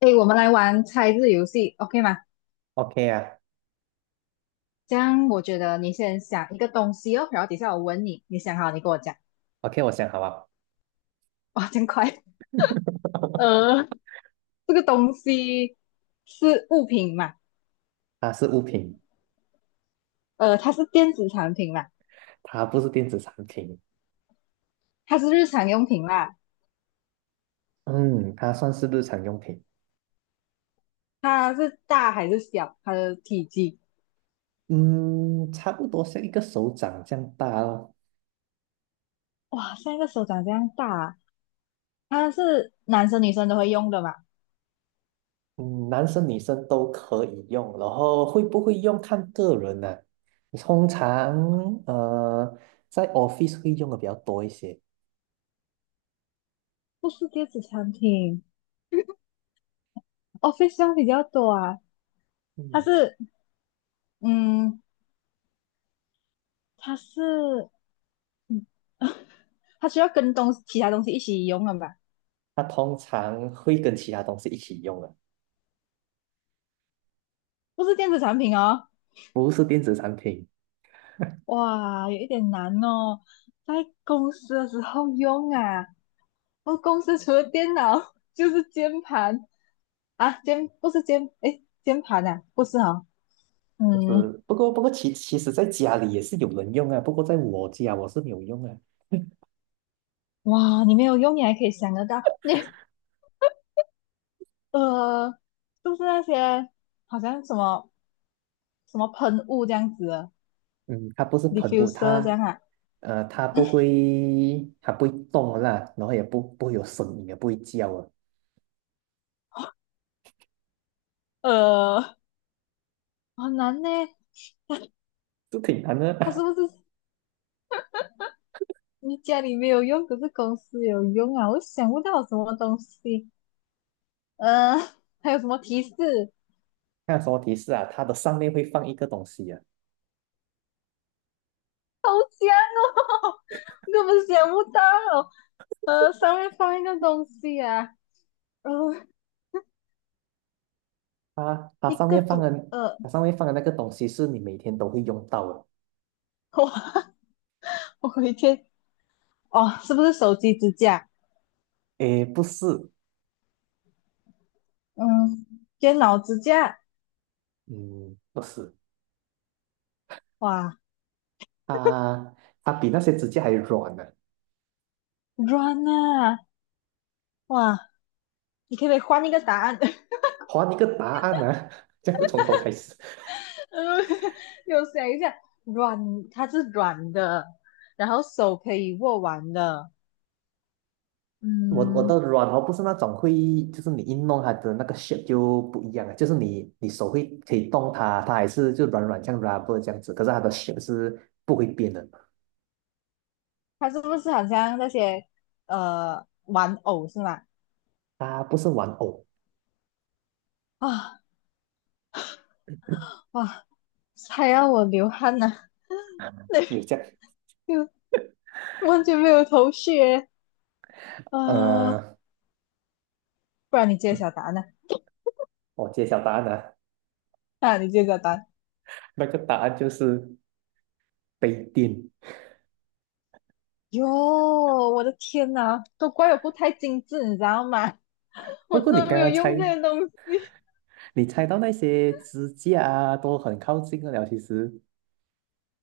诶，我们来玩猜字游戏，OK 吗？OK 啊这样我觉得你先想一个东西哦，然后底下我问你，你想好你跟我讲。，OK,我想好了。哇，真快！呃，这个东西是物品嘛？它是物品。它是电子产品嘛？它不是电子产品。它是日常用品啦？嗯，它算是日常用品。它是大还是小？它的体积？嗯，差不多像一个手掌这样大哦。哇，像一个手掌这样大啊它是男生女生都会用的嘛？嗯，男生女生都可以用，然后会不会用看个人呢、通常呃，在 office 会用的比较多一些。不是电子产品，office 用比较多啊。它嗯，是，嗯，它是。它需要跟其他东西一起用了吧？它通常会跟其他东西一起用的。不是电子产品哦，不是电子产品。哇，有一点难哦，在公司的时候用啊。我公司除了电脑就是键盘啊，键不是键，诶，键盘啊，不是哦，就嗯，是，不过其实在家里也是有人用啊，不过在我家我是没有用啊。哇，你没有用，你还可以想得到，呃，就是那些好像什么喷雾这样子的嗯，它不是喷雾，，diffuser 这它样啊，它不嗯会，它不会动啦，然后也不会有声音，也不会叫啊，呃，好难呢，这挺难它是的。不 是你家里没有用，可是公司有用啊！我想不到什么东西，呃，还有什么提示？看有什么提示啊？它的上面会放一个东西啊，根本想不到。上面放一个东西啊，呃，它一上个面放东，的，呃，它上面放的那个东西是你每天都会用到的。我我回天，哦，是不是手机支架？诶，不是。嗯，电脑支架，嗯，不是，哇，它它比那些指甲还软呢、软啊，哇，你可不可以换一个答案？还你一个答案啊，这样不从头开始。嗯，有想一下，软，它是软的，然后手可以握完的，我嗯。的软毛不是那种会，就是你一弄它的那个 shape 就不一样了，就是你手会可以动它，它还是就软软像 rubber 这样子，可是它的 shape 是不会变的。它是不是好像那些玩偶是吗？它不是玩偶，啊哇，还要我流汗呢，那有这样，就完全没有头绪耶。呃呃，不然你揭晓答案呢？我揭晓答案了，啊，你揭晓答案。那个答案就是杯垫。哟，我的天呐，都怪我不太精致，你知道吗？我不真过你的刚没有刚猜，用这些东西，你猜到那些支架啊，都很靠近了。其实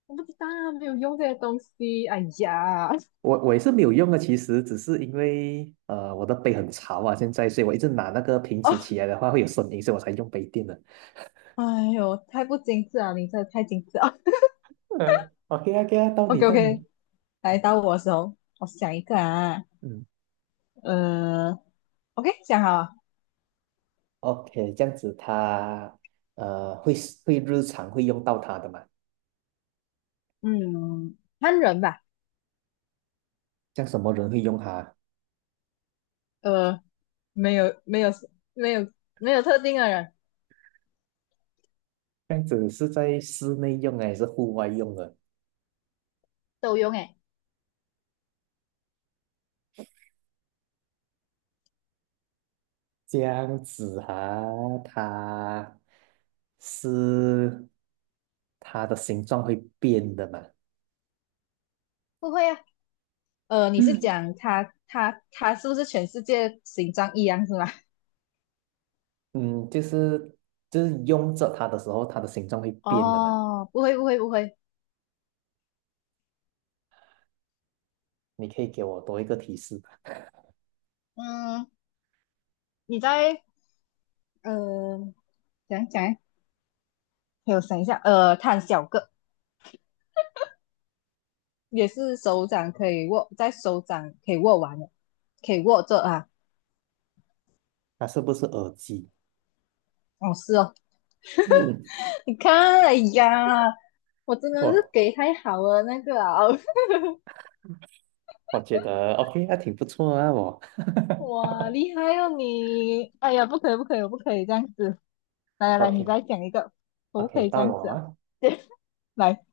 我不知道啊没有用这些东西。哎呀，我也是没有用的，其实只是因为呃我的杯很潮啊，现在所以我一直拿那个瓶子哦，起来的话会有声音，所以我才用杯垫的。哎呦，太不精致了，你真的太精致了。嗯，OK 啊，OK 啊，到 OK 你到 OK,你，来到我的时候，我想一个啊，嗯，呃。OK,想好 OK,这样子他会会日常会用到它的嘛？嗯，看人吧，像什么人会用它？呃，没有没有没有没有特定的人这样子是在室内用还是户外用的？都用诶，这样子啊，它是它的形状会变的嘛？不会啊，你是嗯，讲他是不是全世界形状一样是吗？嗯，就是就是用着它的时候，它的形状会 变的嘛？哦，不会，你可以给我多一个提示吧？嗯，你在呃讲讲诶，给我想一下，它很小个，也是手掌可以握，在手掌可以握完的，可以握着啊，它是不是耳机？哦是哦，嗯。你看，哎呀，我真的哇，是给太好了那个啊。哦我觉得 OK,那挺不错啊，我 哇，厉害哦你！哎呀，不可以，不可以，我不可以这样子。来来来，你 OK 再讲一个，我不可 OK,以这到样子我啊。啊 来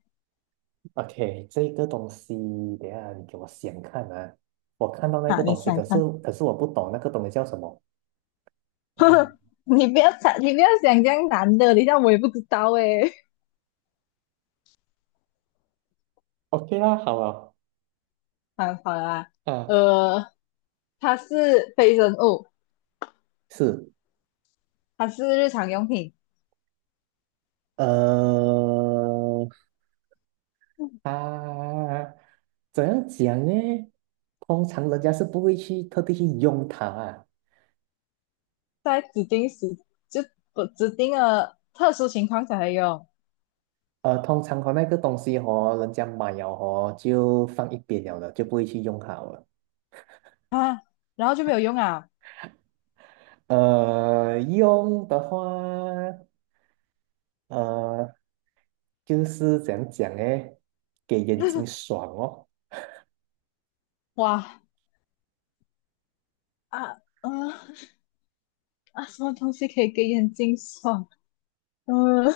，OK,这个东西，等一下你给我想看啊，我看到那啊，个你东西，想可是看？可是我不懂那个东西叫什么。嗯 你不要想，你不要想这样难的，等一下我也不知道诶。，OK 啦，好了。好，好了啦，啊，呃，它是非人物，是。它是日常用品，呃，啊，怎样讲呢？通常人家是不会去特地去用它啊。在指定时就不指定的特殊情况才会用呃，通常和那个东西和人家买了和就放一边了的，就不会去用它了。啊，然后就没有用啊。用的话，呃，就是怎样讲诶，给眼睛爽哦。哇啊嗯、啊，什么东西可以给眼睛爽？嗯、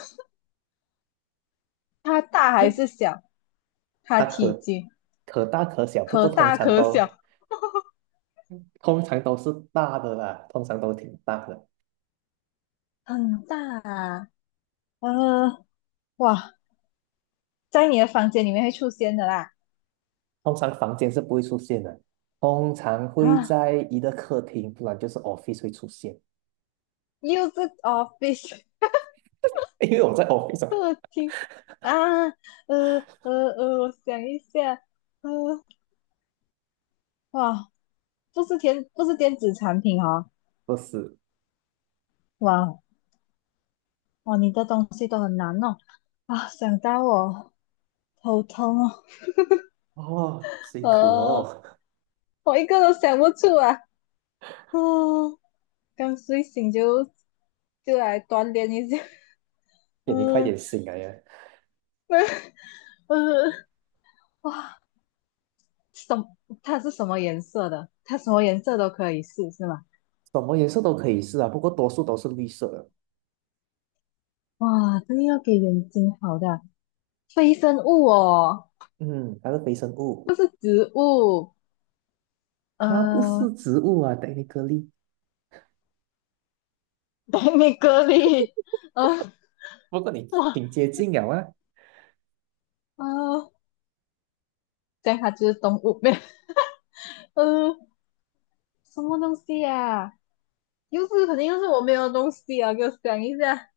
它大还是小？它它体可积可大可小，不可过通大常可小，都通常都是大的啦，通常都挺大的。很大啊。呃，哇，在你的房间里面会出现的啦。通常房间是不会出现的，通常会啊，在一个客厅，不然就是 office 会出现。又是 office 因为我在 office 啊。客厅啊，呃我想一下，呃，哇，不是电子产品哦，不是哇哇，你的东西都很难弄啊，想到我头痛哦，哦，辛苦呃，哦，我一个都想不出啊，哦，刚睡醒就就来锻炼一下。你快嗯点醒来呀！嗯，哇，什它是什么颜色的？它什么颜色都可以试，是吗？什么颜色都可以试啊，不过多数都是绿色的。哇，这个要给人惊好的非生物哦，嗯，它是非生物，不是植物。它不是呃，植物啊 t e 颗粒。等你隔离。呃，不过你哇，挺接近了啊，呃，这样它就是动物没有？呃，什么东西呀、又是肯定又是我没有的东西啊，给我讲一下。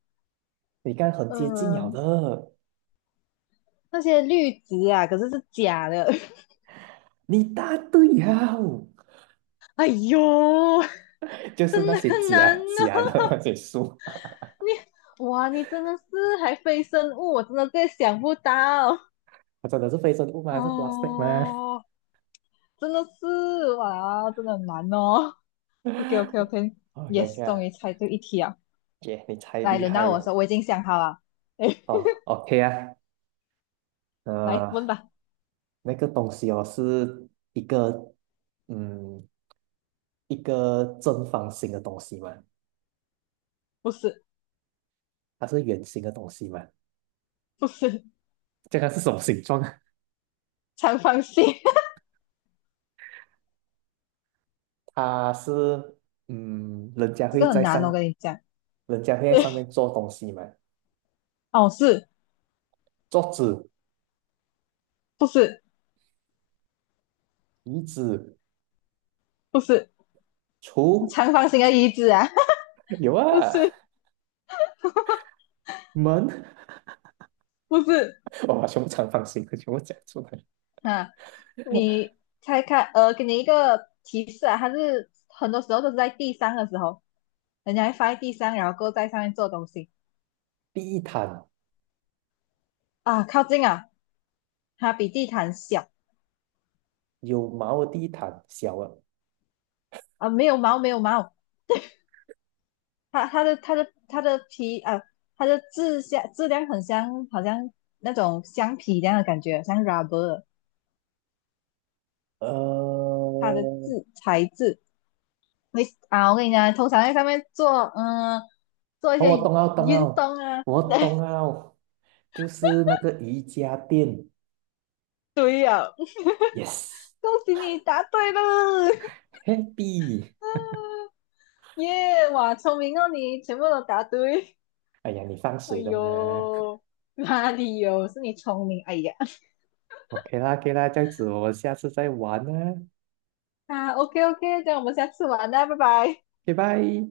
你看很嗯、接近了呃的，那些绿植啊，可是是假的。你答对呀，哎呦，就是真那的些很难假假哦。的 那些树。你哇，你真的是还非生物，我真的在想不到它真的是非生物吗？是 plastic 吗哦，真的是哇，真的很难哦。OK OK ？OK OK OK，Yes，啊，终于猜对一题啊！耶、你太来，厉轮害到我说，了。我已经想好了。哎，哦，OK 啊。来呃，问吧。那个东西哦是一个，嗯，一个正方形的东西嘛？不是，它是圆形的东西嘛？不是，这个是什么形状？长方形，它是嗯，人家 这会个很在难哦，我上，跟你讲。人家会在对，上面做东西嘛？哦，是，桌子、不是，椅子、不是，橱，长方形的椅子啊，有 不啊，是，门，不是，我把全部长方形的全部讲出来。啊，你猜看，给你一个提示啊，它是很多时候都是在地上的时候，人家会放在地上，然后够在上面做东西地毯，啊，靠近啊，它比地毯小有毛的地毯，小的，啊，没有毛，没有毛，它的皮啊，它的质像质量很像，好像那种橡皮一样的感觉，像 rubber,呃，它的质哦材质会啊，我跟你讲，通常在上面做嗯做一我些懂了，懂运了，动啊，我懂了，就是那个瑜伽垫恭喜你答对了。，yes，happy。耶、哇，聪明哦你，全部都答对。哎呀，你放 哎水的嘛呦，哪里有？是你聪明。哎呀，？OK 啦，OK 啦，这样子我们下次再玩啦，啊，OK OK,这样我们下次玩啦，拜拜。拜拜。